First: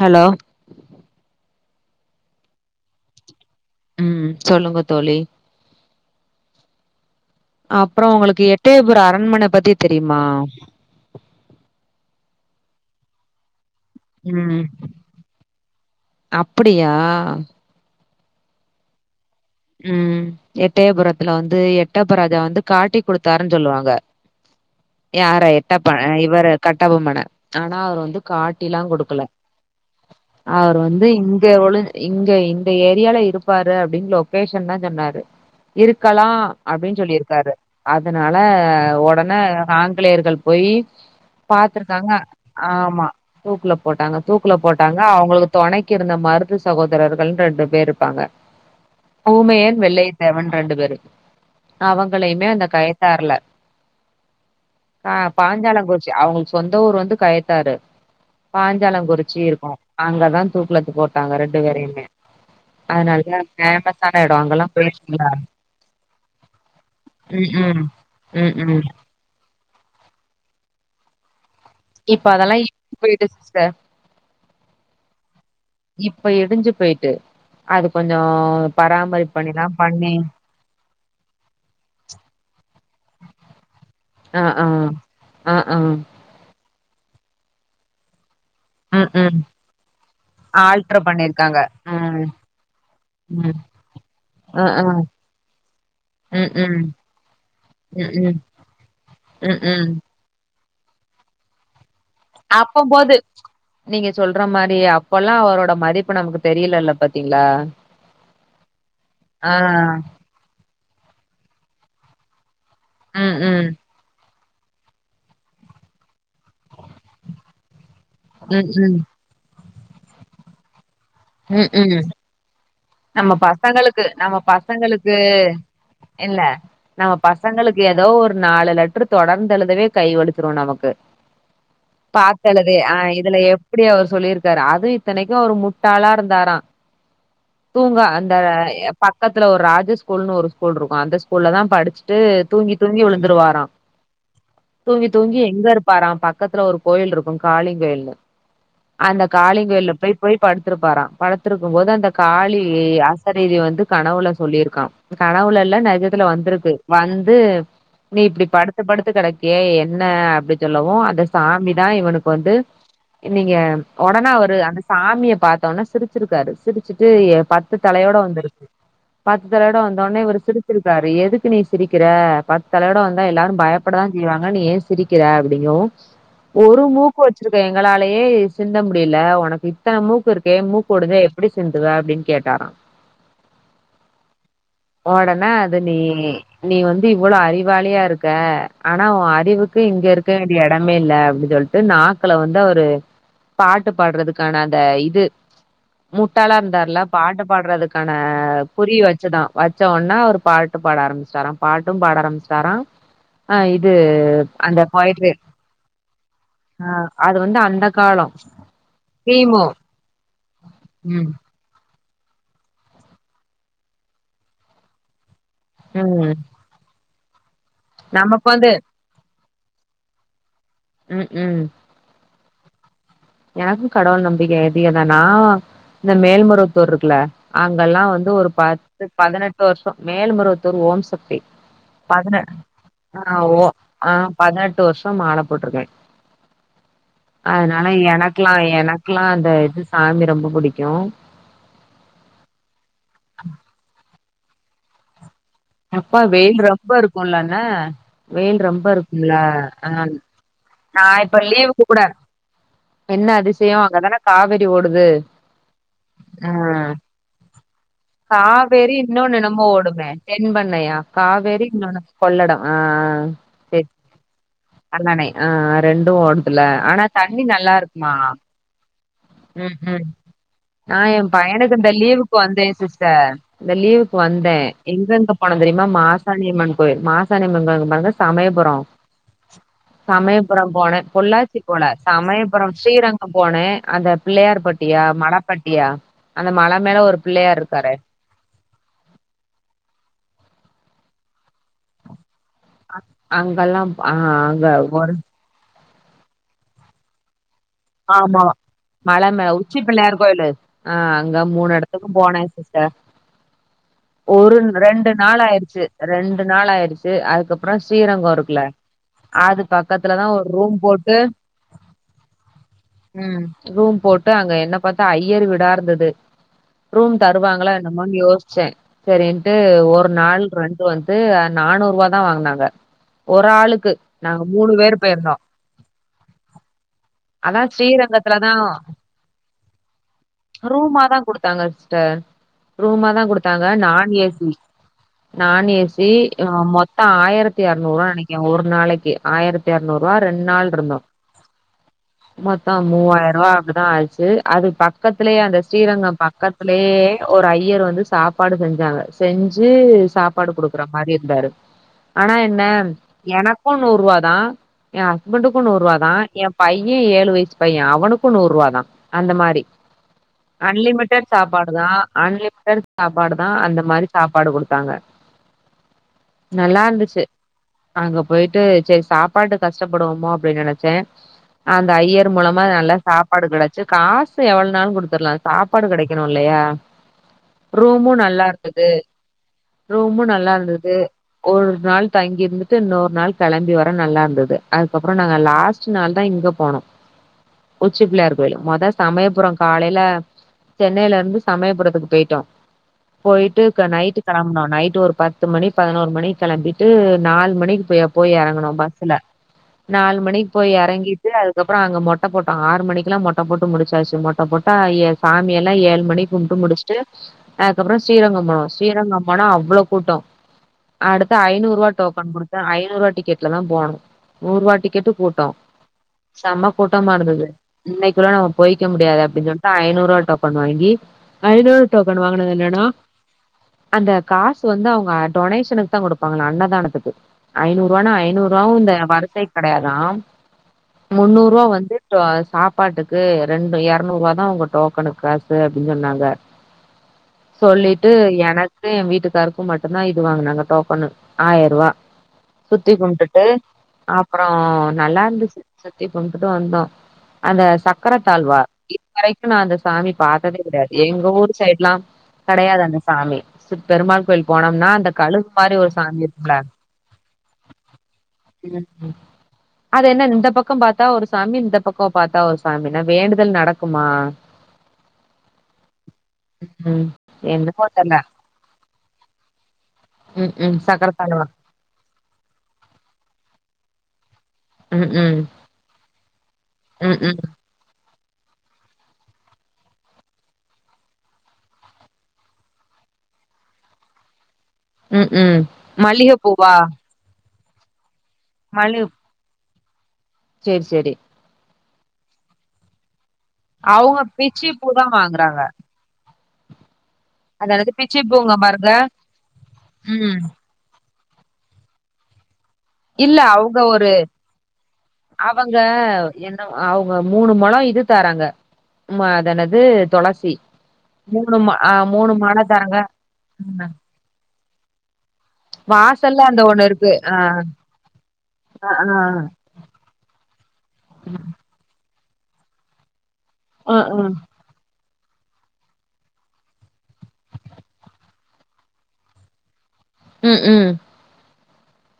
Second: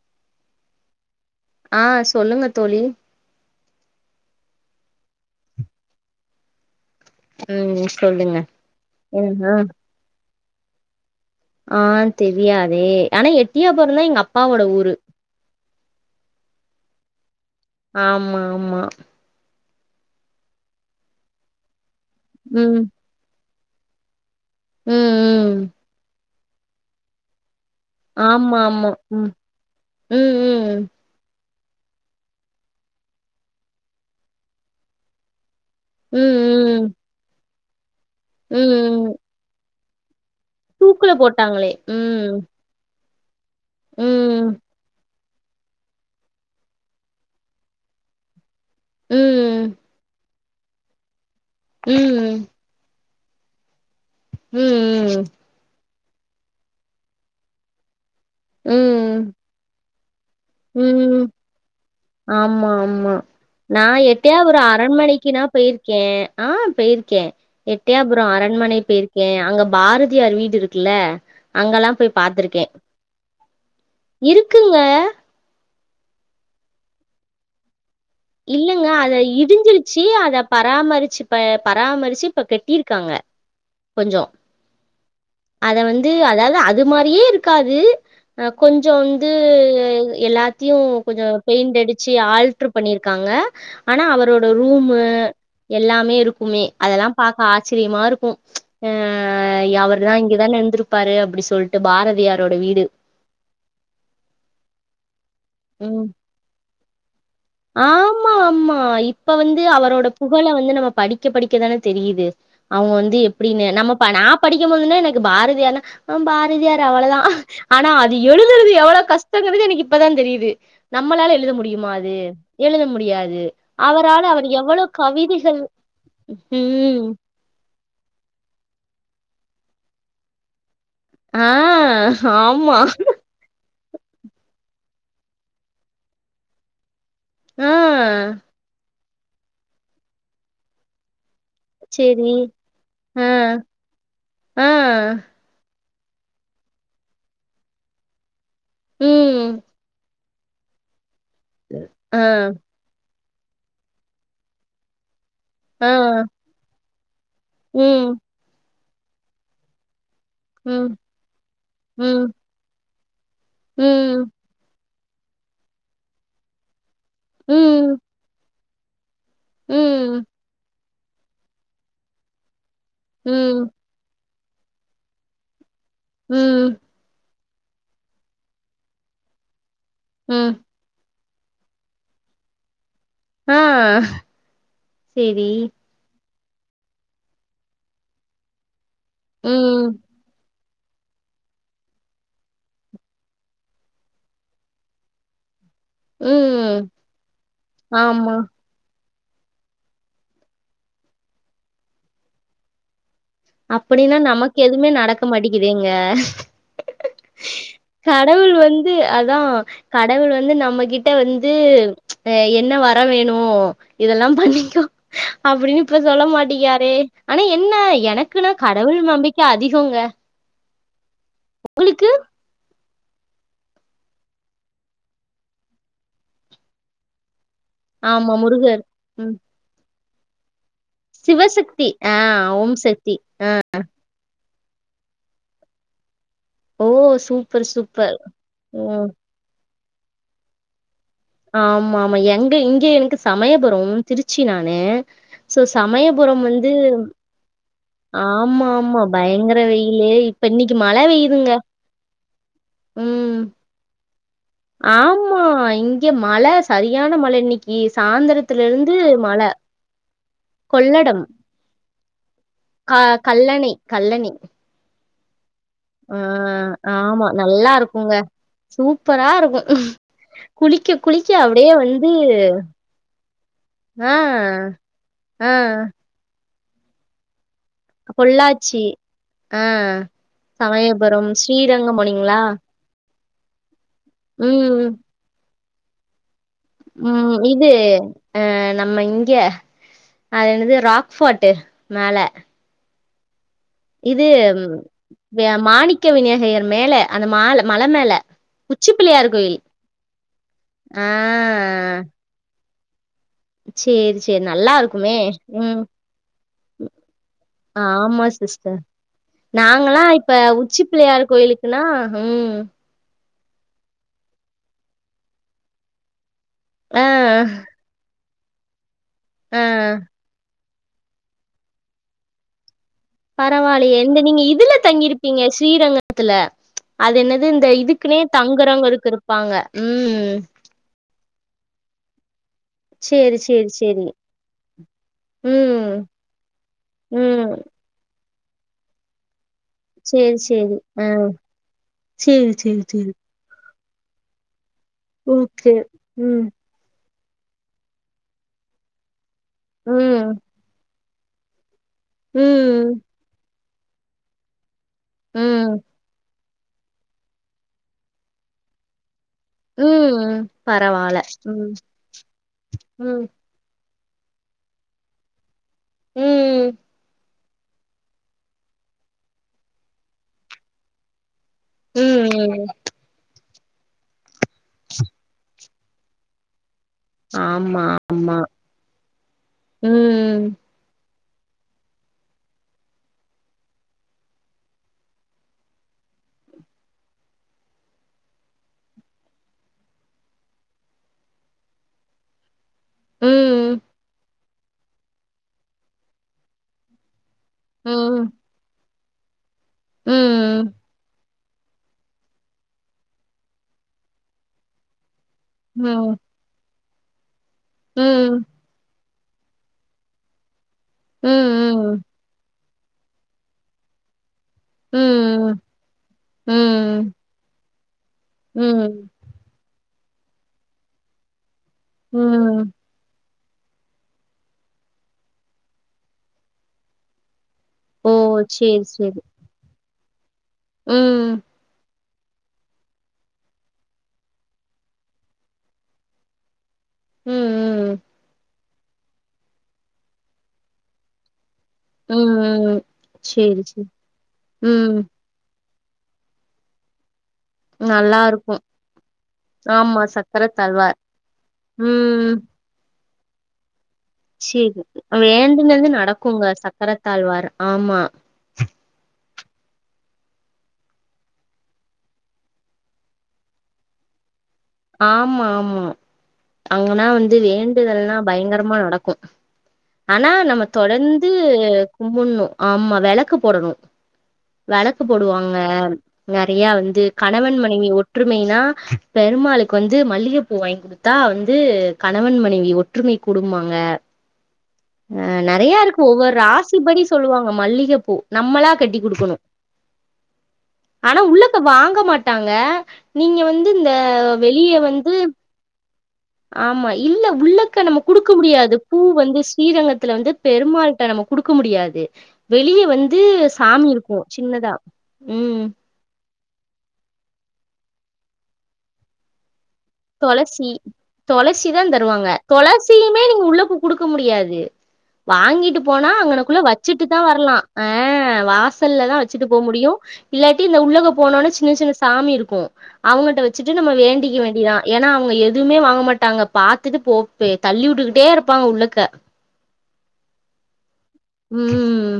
Hello ஆஹ் சொல்லுங்க தோழி உம் சொல்லுங்க தோழி ம் அப்பறம் சொல்லுங்க உங்களுக்கு எட்டயபுறா அரண்மனை ஏன்னா பத்தி தெரியுமா ஆஹ் தெரியாதே ஆனா எட் டயபுறா தான் எங்க அப்பாவோட ம் ஊரு அப்படியா ஆமா ஆமா உம் எட்டயபுரத்துல வந்து எட் டாப்பராஜா வந்து ம் காட்டி கொடுத்தார் சொலுவாங்க ம் யார ம் எட்டப்ப இவர கட்டபொம்மான அனா அவரு வந்து ஆமா காட்டிலா ஆமா கொடுக்கல ம் அவர் ம் வந்து இங்க ஒளிஞ்சு இங்க இந்த ஏரியால இருப்பாரு அப்படின்னு பேஷன் தா சொன்னாரு ம் ம் இருக்கலா ம் ம் அப்படின் சொல்லிருக்காரு அதனால ம் உடனே நா ஆங்கிலியர்கள் போய் தூக்குல போட்டாங்களே பாத்துருக்காங்க ம் ஆமா தூக்குல போட்டாங்க தூக்குல ம் போட்டாங்க அவங் உங்களுக்கு துணைக்கு இருந்த மருது சகோதரர்கள்ன் ரெண்டு பேர் இருப்பாங்க ம் ஊமையன் வெள்ளை செவன் இரண்டு பேரு ம் அவங்கள ம் இமே அந்த காய தெர்ல ம் ஆஹ் பாஞ்சாலகோ அவங்களுக்கு சொந்த ஊரு வந்து கயத்தாரு ம் பாஞ்சாலம்குறிச்சி இருக்கும் அங்கதான் தூக்குல ம் ம் போட்டாங்க ரெண்டு பேரையுமே ஆமா ஆமா அதனால நான் ஃபேமஸான எடோ எட்டயாபுரம் அங்கெல்லா போயிருக்கீங்களா அரண்மனைக்கு நான் போயிருக்கேன் ஆஹ் போயிருக்கேன் ம் ம் எட்டியாபுரம் ம் அரண்மனை ம் போயிருக்கேன் அங்க பார எம்ஜிஆர் வீடு இருக்குல அங்கல்லாம் போய் இப்ப அதெல்லா பார்த்தருக்கேன் இடிஞ்சு போயிட்டு சிஸ்டர் இருக்குங்க இப்ப இடிஞ்சு போயிட்டு அது கொஞ்சோ இல்லங்க அத பராமரிப்பு பண்ணிலா இடிஞ்சிருச்சு பண்ணி அத பராமரிச்சு பராமரிச்சு இப்ப கட்டிருக்காங்க கொஞ்சம் அ ஆ அ ஆ அத வந்து அதாவது அது மாரியே இருக்காது கொஞ்சம் ம் வந்து ம் எல்லாத்தியும் ஆல்ட்ரு கொஞ்சம் பண்ணிருக்காங்க பெயிண்ட் அடிச்சு ம் ஆல்ட்ரு பண்ணிருக்காங்க ம் ஆனா அவரோட அ ஆ ரூம் எல்லாமே ம் இருக்குமே ம் அதெல்லாம் பாக்க ஆச்சரியமா ம் ம் இருக்கும் ம் ஆஹ் ம் அவரு தான் இங்கதான் இருந்து பாரு அப்டி சொல்லிட்டு பார அப்ப போது நீங்க சொல்ற மாரி அப்ப அப்பலா அவரோட ம் மதிப்பு நமக்கு தெரியலலப் ஆமா ஆமா இப்ப ஆ வந்து அவரோட புகழ வந்து நம்ம படிக்க படிக்கதானே தெரியுது அவங்க வந்து ம் எப்படின்னு ம் நம்ம நா படிக்கும் போதுன்னா எனக்கு பாரதியார்னா ஆ பாரதியார் அவ்வளதான் ஆனா அது ம் எழுதுறது ம் எவ்வளவு கஷ்டங்கிறது எனக்கு அப்பதான் தெரியுது நம்மளால எழுத ம் முடியுமா ம் அது எழுத நம்ம முடியாது பசங்களுக்கு அவரால நம்ம அவர் எவ்வளோ பசங்களுக்கு கவிதைகள் இல்ல ம் நம்ம பசங்க மக்களுக்கு ஏதோ ஒரு நாலு லெட்டர் தொடர்ந்தெழுதவே கை வழிச்சுரும் நமக்கு ஆஹ் ஆமா அப்டி அவர் சொல்லியிருக்காரா அது இத்தனைக்கும் அவர் முட்டாளா இருந்தாராம் ஆ தூங்கா அந்த எப் பக்கத்துல ஒரு ராஜ ஸ்கூல்னு ஒரு ஸ்கூல் இருக்கும் அந்த உள்ள தான் படிச்சுட்டு சேரி தூங்கி தூங்கி ஆ விழுந்துருவாரான் ஆ தூங்கி தூங்கி எங்க இரு பார பக்கத்துல ஒரு கோயில் இருக்கும் காளி கோயில்னு அந்த ம் காளிங்கோயிலா போய் போய் படுத்துருப்பாராம் படத்துருக்கும் போது அந்த ஆ காளி அசறீரி வந்து கனவுல சொல்லியிருக்கான் கனவுள்ள எல்லாம் ஆ நெஜத்துல வந்திருக்கு வந் தூ ம் நீ இப்படி படுத்து படுத்து கிடக்கியே என்ன அப்டி ம் சொல்லவும் அந்த சாமிதான் ம் இவனுக்கு வந்து நீங்க ம் உடனே அவரு அ சாமியை பார்த்தோம்னா சிரிச்சிருக்காரு சிரிச் ச்சிட்டு பத்து ம் தலையோட வந்திருக்கு பத்துதலயோட வந்த உடனே ம் இவரு சிரிச் [inaudible] தலையோட வந்தா எல்லாரும் ம் பயப்படதான் செய்வாங்க நீ ஏன் சிரிக்கிற அப்படிங்கவும் ம் ஒரு மூக்கு வச் சு இருக்க எங்களாலேயே சிந்த முடியல உனக்கு இத்தன மூக்கு ம் இருக்கே மூக்கு ஒடஞ்ச சிந்துவ அப்படின்னு கேட்டார ஆஹ் சேரி ஒடனே அது நீ நீ வந்து இவ்வளா அறிவாளிய இருக்க ஆனா உன் அறிவுக்கு ம் இங்க இருக்க வேண்டிய இடமே இல் அப்படின்னு சொல்லிட்டு நாக்கல வந்து ஒருர பாட்டு பாடுறதுக்கான அந்த இது முட்டாளா ம் இருந்தாருல பாட்டு பாடுறதுக்கான ஆமா குறிவச் வச்சுதான் வச்ச உடன்னா ஒரு பாட்டு பாட ஆரம்பமிச்சிட்டாரான் பாட்டும் பாட ஆரம்பிச்சிட்டாரான் அப்படின்னா நமக்கு எதுவுமே நடக்க மாட்டக்குதேங்க ஆ அது வந்து அந்த காலோ கடவுள் வந்து அதான் கிமு கடவுள் வந்து நம்மகிட் கிட்ட ம் வந்து ஹ என்ன வர வேணும் இதெல்லாம் பண்ணிக்கோ அப்படின்னு இப்ப சொல்ல ம் மாட்டிகிராரே ஆன என்ன எனக்கு நமக்கு ன்னா வந்து கடவுள் நம்பிக்கை அதிகங்க உம் உம் உங்களுக்கு? எனக்கும் கடவுள் நம்பிக்கை எதுதான்னா இந்த மேல்மருவத்தூர் இருக்குல அங்கெல்லாம் வந்து ஆமா ஒரு முருகர். பத்து ம். பதினெட்டு வருஷம் மேல் மரு சிவசக்தி ஆஹ் ஓம் சக்தி ஆ ஓ ஆஹ் ஆ பதினெட்டு வருஷம் மால போட்டிருக்க ஓஹ் சூப்பர் சூப்பர் எனக்கெல்லாம் ம். எனக்கெல்லாம் அந்த இது சாமி ரொம்ப பிடிக்கும் ஆமா ஆமா எங்க இங்க எனக்கு சமையப்புறம் திருச்சி நானு சோ அப்பா சமயபுரம் வெயில் வந்து ரொம்ப இருக்கும்லங்க வெயில் ரொம்ப ஆமாமா. இருக்கும்ல பயங்கர ஆஹ் வெயிலு. இப்ப இன்னைக்கு மழை நான் இப்ப பெய்யுதுங்க. லீவு கூட என்ன ம். அதிசயம் அங்கதானே ஆமா இங்க ஆ மழை சரியான மழை இன்னைக்கு சாந்திரத்துல இருந்து மழை தெண்பண்ணயா கொள்ளடம். காவேரி நொனச் கொள்ளட க ஆஹ்ஹ் கல்லணை, சேரி கல்லணை. கல்லனை ஆஹ் ரெண்டு ஆ ஓடுதுல ஆனா ஆமா தண்ணி நல்லா இருக்குமா இருக்குங்க சூப்பரா இருக்கு உம் உம் குளிக்க நான் குளிக்க என் அப்டியே பையனுக்கு இந்த வந்து லீவுக்கு வந்தேன் சிஸ்டர் இந்த ஆ லீவுக்கு வந்தேன் எங்க எங்க ஆ போன தெரியுமா மாசானியம்மன் கோயில் மாசானி ங்க ங்கடாக சமயபுர பொள்ளாச்சி ஆ சமயபுர போன சமயபுரம் பொள்ளாச்சி போல ஸ்ரீரங்கம் போனீங்களா சமயபுர ஸ்ரீரங் போனே அந்த பிள்ளையார் பட்டியா மட பட்டியா உம் இது அஹ் நம்ம இங்க அது என்னது ராக் போர்ட் மேல அ அங்கல்லாம் ஆ அங்க ஒரு கவிநாகயர் மேல அந்த மால மல மேல ஆமா உச்சி மல பிள்ளையார் மேல கோயில் உச்சி பிள்ளையார் கோயிலு அ ஆ அங்க மூணு எடத்துக்கு போனே சிஸ் ட சேரி சேரி ஒரு நல்லா ரெண்டு இருக்குமே நாள் ம் ஆயிருச்சு ரெண்டு நாள் ஆயிருச்சு அதுக்கப்றொ ஆமா ஸ்ரீரங்கொ இருக்குல்ல சிஸ்டர் அது நாங்கல்லா பக்கத்ல தா இப்ப ஒரு ரூம் உச்சி போட்டு பிள்ளையார் கோயிலுக்குன்னா ம் ம் ரூம் போட்டு அங்க என்ன பாத்தா ஐயர் வீடா இருந்தது ரூம் ஆ தருவாங்களா என்னமோன் யோசு ச்சே செரின்ட்டு ஆ ஒரு நாள் ரெண் டு வந்து நானூறுவா தா வாங்குனாங்க ஒரு ஆளுக்கு பரவால்லயே இந்த நீங்க நாங்க மூணு இதுல பேரு போயிருந்தோ தங்கிருப்பீங்க ஸ்ரீரங்கத்துல அது என்ன து அதா இந்த இதுக்குனே ஸ்ரீரங்கத்துலதா தங்குறங்கருக்கிருப்பாங்க ம் ரூமா தா குடுத்தாங்க சிஸ்டர் ரூமா தா சேரி குடுத்தாங்க சேரி சேரி நான் ஏ சி நான் ஏ ம் சி மொத்தொ ம் ஆயிரத்தி எர்நூறுவா நெனக் க்கே ஒரு நாளக்கி ஆயிரத் தெர்நூறுவா சேரி ரெண் சேரி நாள்ருந்தோ ஆ சேரி மொத்தொ சேரி சேரி மூவாயருவா அப்டிதா ஆச்சு அது பக் கத்துலயே அந்த ஓகே ஸ்ரீரங்கம் ம் பக்கத்துலயே ஒரு ஐயர் வந்து சாப்பாடு செஞ்சாங்க செஞ்சு ம் சாப்பாடு குடுக்குறங் மாறி இருந்தாரு ஆனா என்ன ம் என க்கு நூறுவா தா ஏ ஹஸ்பண்டுக்கு ம் நூறுவா தா எப் பைய ஏழு வயசு பைய அவனுக்கு நூறுவா தா அந்த மாரி ம் பரவால்ல அன்லிமிடெட் சாப்பாடு ம் தா அன்லிமிடெட் ம் சாப்பாடு தா அந்த மாரி சாப்பாடு குடுத்தாங்க ம் நல்லார்ந்துச்சு அங்க போயிட்டு செரி சாப்பாடுக் கஷ்டப்படுவோமோ அப்டின் நெனச்சே அந்த ஐயர் மூலமா ம் நல்ல சாப் படுகிடைச்சு காஸ் சு எவ்ளோ நாளும் கொடுத்துருலாம் சாப் சாப்பாடு கிடைக்கணும்ல்லையா ஆமா ரூமும் ஆமா நல்லா இருந்தது ரூமும் நல்லா ம் இருந்தது ஒரு நாள் தங்கி இருந்துட்டு இன்னொரு நாள் கிளம்பி வர நல்ல இருந்தது அதுக்கப்பறம் நாங்க லாஸ்ட் நாள் தான் இங்கப் போனோம் உச்சி பிள்ளயார் கோயில் மொத சமயபுர காலையில சென்னையில இருந்து சமயபுரத்கு போய்டோ போயிட்டு ம் கா நைட்டு கிளம்பனோம் நைட் ஒரு பத்து மணி பதினோரு மணி கிளம்பிட்டு நாலு மணிக்கு போய் ம் போய் இறங்கணு ப ஸ்சுல ம் நாலு மணிக் போய் ம் இறங்கி இத அதுக்கப்பறம் அங்க மொட்டை போட்டோம் ஆறு மணிக்க எல்லா மொட்டை போட்டு முடிச்சாச்சு மொட்ட போட்டா சாமியெல்லா ஏழு ம் மணிக் கும்ட்டு முடிச் ட்டு அஹ் அதுக்கப்ற ஸ்ரீரங்கபோனோ ஸ்ரீரங்கம் போனோம் அவ்ளோ கூட்டம் அடுத்த ஐநூறு ரூவா ம் டோக்கன் குடுத் ஐநூறுரூபா டிக்கெட்ல தான் போனும் நூறு ரூவா ம் டிக்கெட்டு ம் கூட்டம் செம ம் கூட்டமா இருந்துது இன்னைக்குள்ள நம்ப போய்க ம் முடியாது அப்டினு சொன் ஐநூறு ரூவா டோக்கன் வாங்கி ஐநூறு டோக்கன் வாங்னது ம் என்னனா அந்த காசு வந்து அவங்க டொனேஷனுக்கு தா கொடுப்பாங்கள அன்னதானத்துக்கு ஐநூறு ஓ ரூவான ஐநூறு ரூவா சேரி இந்த சேரி வரிசை கிடையாத் தாம் ம் முன்னூறு ரூவா வந்து சாப்பாட்டுக்கு ரெண்டு இருநூறு ரூவ தான் உங்க டோக்கனுக்கு காசு அப்படின்னு சொன்னாங்க ம் ம் சொல்லிட்டு எனக் க்கும் என் வீட்டுக்காருக்கும் மட்டும்தான் இது வாங்க நாங்க டோக்கனு ஆயிர ரூவா ம் ம் சுத்தி கும்பிட்டுட்டு சேரி சேரி அப்பறம் ம் நல்ல இருந்துச்சு சுத்தி கும்டுட்டு வந்தோம் அந்த நல்லா இருக்கு சக்கரதாழ்வார் இதுவரைக்கும் நா அந்த ஆமா சாமி சக்கர பாத்ததே கிடையாது தாழ்வார் எங்க ஊர் சைட்லாம் ம் கிடையாது அந்த சாமி பெருமாள் கோயில் சேரி போனோம்னா அந்த கழுகு மாரி வேண்டுனது ஒரு சாமி நடக்குங்க இருக்கும்ல சக்கரத்தாழ்வார் ஆமா ம். அது என்ன இந்த பக் ந்த பக்கம் பாத்த ஒரு சாமி இந்த பக்கம் பாத்த ஒரு சாமி வேண்டுதல் நடக்குமா ஆமா ஆமா அங்கன்னா ம் வந்து என்னமோ தெர்ல வேண்டுதல்லா பயங்கரமா நடக்கு ஆனா ம் நம்ம ம் சக்கர தொடர்ந்து தாழ்வார் கும்புணு ஆமா விளக்கு போடணு விளக்கு ம் ம் போடுவாங்க நிறைய வந்து ம் ம் கணவன் மனைவி ஓற் ஒற்றுமைனா பெருமாளைக்கு க்கு வந்து மல்லிகைப்பூ வாங்கி கொடுத்தா வந்து கணவன் மனைவி ஒற்றுமை கூடுமாங்க ம் ஆஹ் ம் நிறைய இருக்கும் மல்லிக ஒவ்வொரு பூவா ராசி படி சொல்லுவாங்க மல்லிகைப்பூ நம்மளா கட்டி மல்லிக கொடுக்கணும் சரி சரி ஆனா உள்ளத வாங் இருக்க மாட்டாங்க நீங்க வந்து இந்த அவங்க பிச்சி வெளிய பூதா வந்து வாங்கறாங்க ஆமா இல்ல உள்ளக்க நம்ம கொடுக்க பூங்க முடியாது பாருங்க பூ வந்து ஸ்ரீரங்கத்தில் ம் வந்து பெருமாளிட்ட நமக்கு குடுக்கமுடியாது வெளியே வந்து இல்ல அவங்க சாமி ஒரு இருக்கும் சின்னதா உம் அவங்க என்ன அவங்க மூணு முழம் இது தாராங்க அதனது துளசி துளசி தான் ஆ தருவாங்க மூணு மால தாராங்க துளசியுமே நீங்க உள்ள பூ குடுக்க முடியாது வாங்கிட்டு போனா வாசல்ல அங்கனக்குள்ள அந்த ஒண்ணு வச்சுட்டு இருக்கு தான் ஆ வரலாம் ஆஹ் ஆ வாசல்ல ஆ தான் வச்சுட்டு போக முடியும் இல்லாட்டி இந்த உள்ளக போனோனா சின்ன சின்ன சாமி இருக்கு இருக்கும் அவங்கிட்ட வச்சு வச்சுட்டு நம்ப ஆ ஆ வேண்டிக்க வேண்டியதான் ஏன்னா அவங்க எதுவுமே வாங்க மாட்டாங்க பாரத்துட்டு போப்ப தள்ளி விட்டுக்கிட்டே இருப்பாங்க உள்ளுக்க உம் உம் உம்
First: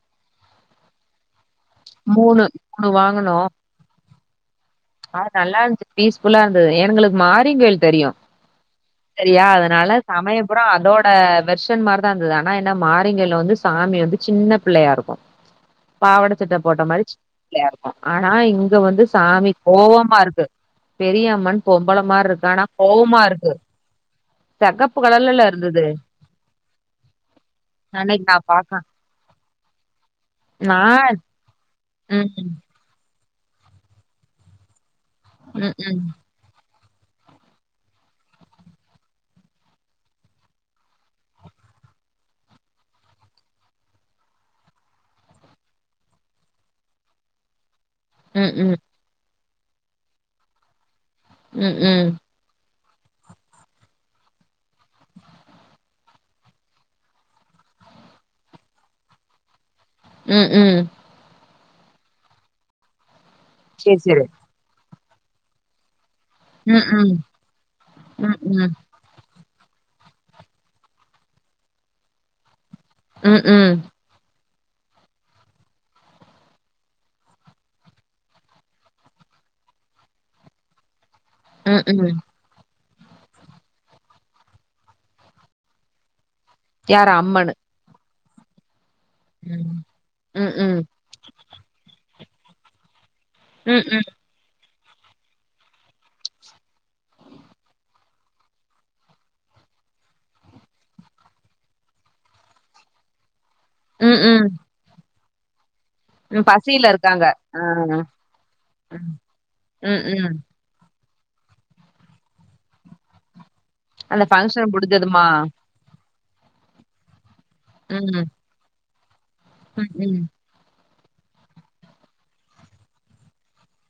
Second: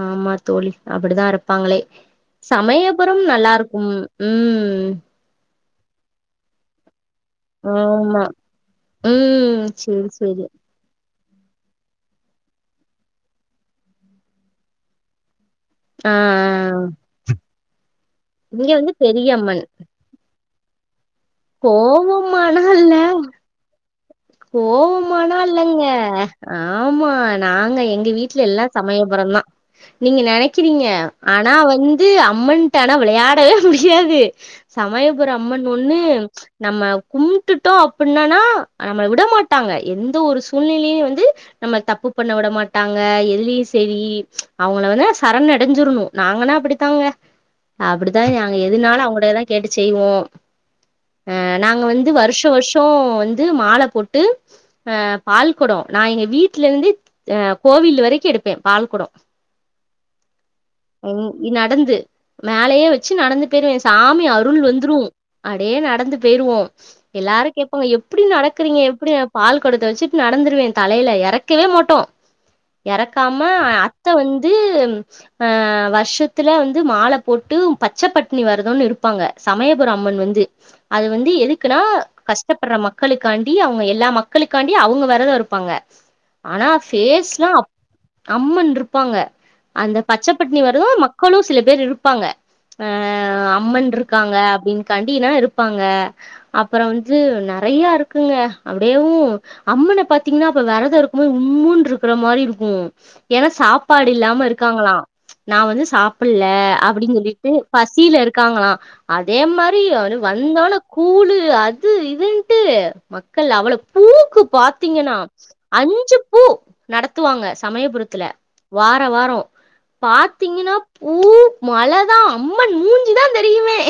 ஆமா தோழி அப்படிதா இரு ப்பாங்களே மூணு சமயபுறம் நல்லாருக்கும் உம் அ நல்லா இருந்துச்சு பீஸ்ஃபுல்லா இருந்துச்சு எங்களுக்கு மாரிங்கல தெரியும் ஆமா சரியா ம் அதனால சேரி சேரி சமயபுறம் அதோ ஆஹ் பெர்ஷன் மாரிதான் இருந்தது ஆனா ஏன்னா மாரிங்கல வந்து சாமி வந்து சின்ன பிள்ளையா இருக்கும் ஆ பாவாட சட்ட போட்ட மாரி [unintelligible] ஆனா இங்க வந்து சாமி ஓவமா இருக்கு பெரியம்மன் பொம்பள மாரி கோவமா இருக்கு ஆனா எல்லா இல்ல கோவமா இருக்கு செகப்பு கோவமா எல்லா கலர்லல்ல இல்லங்க இருந்தது ஆமா நாங்க எங்க அன்னைக்கு நா வீட்ல எல்லா பாக்க சமயபுரம் தான் நீங்க நா நினைக்கிறீங்க ஆனா வந்து ம் ம் அம்மன்டா ஆனா விளையா டவே முடியாது சமய ஒரு அம்மன் ம் ஒன்னு ம் நம்ம கும்பிட்டோம் அப்டின்னனா நம்மள விடமாட்டாங்க எந்த ஒரு சூழ்நிலையும் வந்து நம்ம தப்பு பண்ண விட மாட்டாங்க எதிலயும் சேரி அவங்கள வந்து சரண் அடஞ்சிரனும் நாங்கனா அப்டித்தாங்க அப்டித்தா நாங்க ம் எதினாலும் அவங்களுட கேப் கேட்டு செய்வோம் ஆ ம் நாங்க வந்து ம் வருஷ வருஷ போ வந்து மாலை போட்டு அ பால் கொடம் நா எங்க வீட்லந்து அ கோவில் வரைக்கு எடுப்பன் பால் கொடம் ம் ம் நடந்து மேலயே வச்சி நடந்து பெயிருவேன் சேரி சாமி சேரி அருள் வந்துரும் அடேய் நடந்து பெறுவோம் ம் ம் எல்லாரு கேட்பாங்க எப்டி ம் ம் நடக்கறீங்க எப்டி பால் கொடத்த வச்சிட்டு நடந்துருவேன் தலையில இறக்கவே மாட்டோம் இறக்காம ம் அத்த வந் து ஆ வருஷத்துல வந்து மாலைபோட்டு பச்ச பட்னி வேரதம்னு இருப்பாங்க சமயபுரம் அம்மன் வந்து அது வந்து எதுக்குனா ம் ம் ம் கஷ்டப்படுற ம மக்களுக்காண்டி அவங்க எல்லா மக்களுக்காண்டி அவங்க வேரதம் இருப்பாங்க ஆனா யாரு அம்மனு ஃபேஸ்லாம் அம்மன் இருப்பாங்க ம் அந்த பச்ச ம் பட்னி ம் வேரதம் மக்களும் சில பேர் இருப்பாங்க அ அ ம் அம்மன் ம் இருக்காங்க அப்டின்னு கண்டினா இரு ப்பாங்க அப்றோ வந்து நிறையருக்குங்க அப்டியே யும் அம்மன பாத்தீங்கன்னா அப்ப வேரதம் இருக்கும்போ உம்முனு இருக்கிற மாரி இருக்கும் ஏன்னா சாப்பாடு ம் இல்லாம ம் இருக்காங்களா நா வந்து சாப்பிடல ம் பசியில அப்டின்னு இருக்காங்க சொல்லிட்டு ஆ பசியில இருக்காங்களா அதே மாரி ம் ம் ஒரு ம் கூளு அது இதுன்டு மக் முதல்ல அவள அந்த பூக்கு ஃபங்க்ஷன் பாத்தீங்கன்னா முடிஞ்சதுமா அஞ்சு ஓ நடத் துவாங்க ம் சமயபுறத்துல வார வாரோ ம் ம் பாத்தீங்கன்னா ஊ மழதான் அம்மன் மூஞ்சிதான் தெரியுமே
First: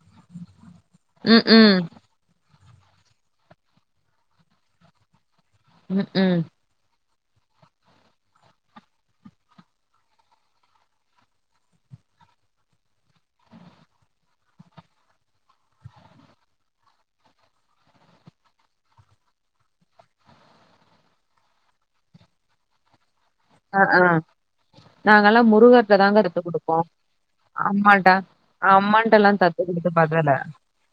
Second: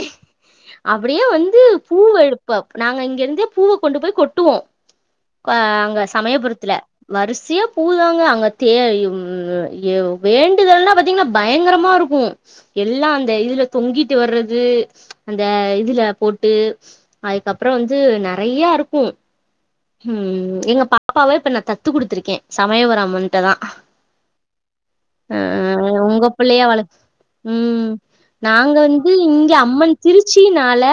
ம் அப்டியேவந்து ம் பூவ எட் [unintelligible] நாங்க இங்கருந்தே பூவ கொண்டு போய் கொட்டுவோம் பா அங்க ம் ம் சமயபுரத்துல வரிசையா பூதாங்க அங்க [unintelligible] வேண்டுதல்லா பாத்தீங்கன்னா பயங்கரமாருக்கும் எல்லா அந்த இதுல தொங்கிட்டுவர்றது அந்த இதுல போட்டு அதுக்கப்புறம் வந்து நறையா இருக்கும் உம் எங்க பாப்பாவ இப்ப நான் தத்து குடுத்துருக்கே சமயபுர அம்மன் அ ஆ அ நாங்கல்லாம் முருகர்ட்ட தாங்க உங்க தத்து பிள்ளையா வள குடுப்போம் ம் ஆமாடா அ நாங்க அம்மன்ட்டலாம் தத்து குடுத்து [unintelligible] ல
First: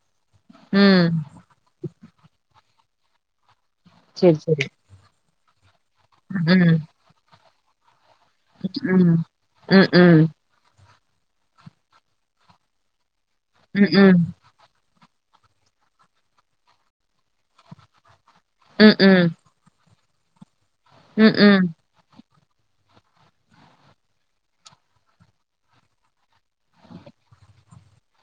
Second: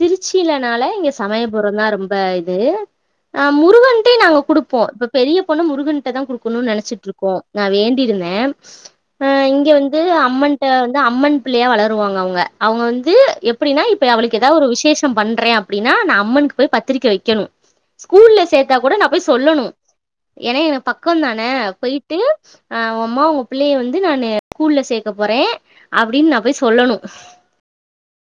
திருச்சியிலனால ம் இங்க சமயபுறம் தான் ரொம்ப [unintelligible] ஆ முருகன்டே நாங்க சேரி சேரி குடுப்போம் இப்ப பெரிய போன முரு கன் ட தான் குடுக்கணுன்னு ம் நனச்சிட்ருக்கோம் நான் வேண்டி இருந்தன் ம் அ இங்க ம் ம் வந்து ம் அம்மன்ட வந் து அம்மன் பிள்ளையா வளருவாங்க அவங்க அவங்க வந்து அப்டினா இப்ப ம் அவளுக்கு எதா ஒரு விசேஷ் பண்றேன் அப்படின்னா நான் அம்மனுக்கு போய் பத்திரிக்க வைக்கணும் ஸ்கூல்ல சேத்தா ம் கூட நான் போய் ம் சொல்லணும் என எனப் பக்கோ ம் தான ம். போயிட்டு ஆ உன் அம்மா உங்க புள்ளய வந்து நானு ஸ்கூல்ல சேக்க போறேன் அப்டின்னு நா போய் சொல்லணும்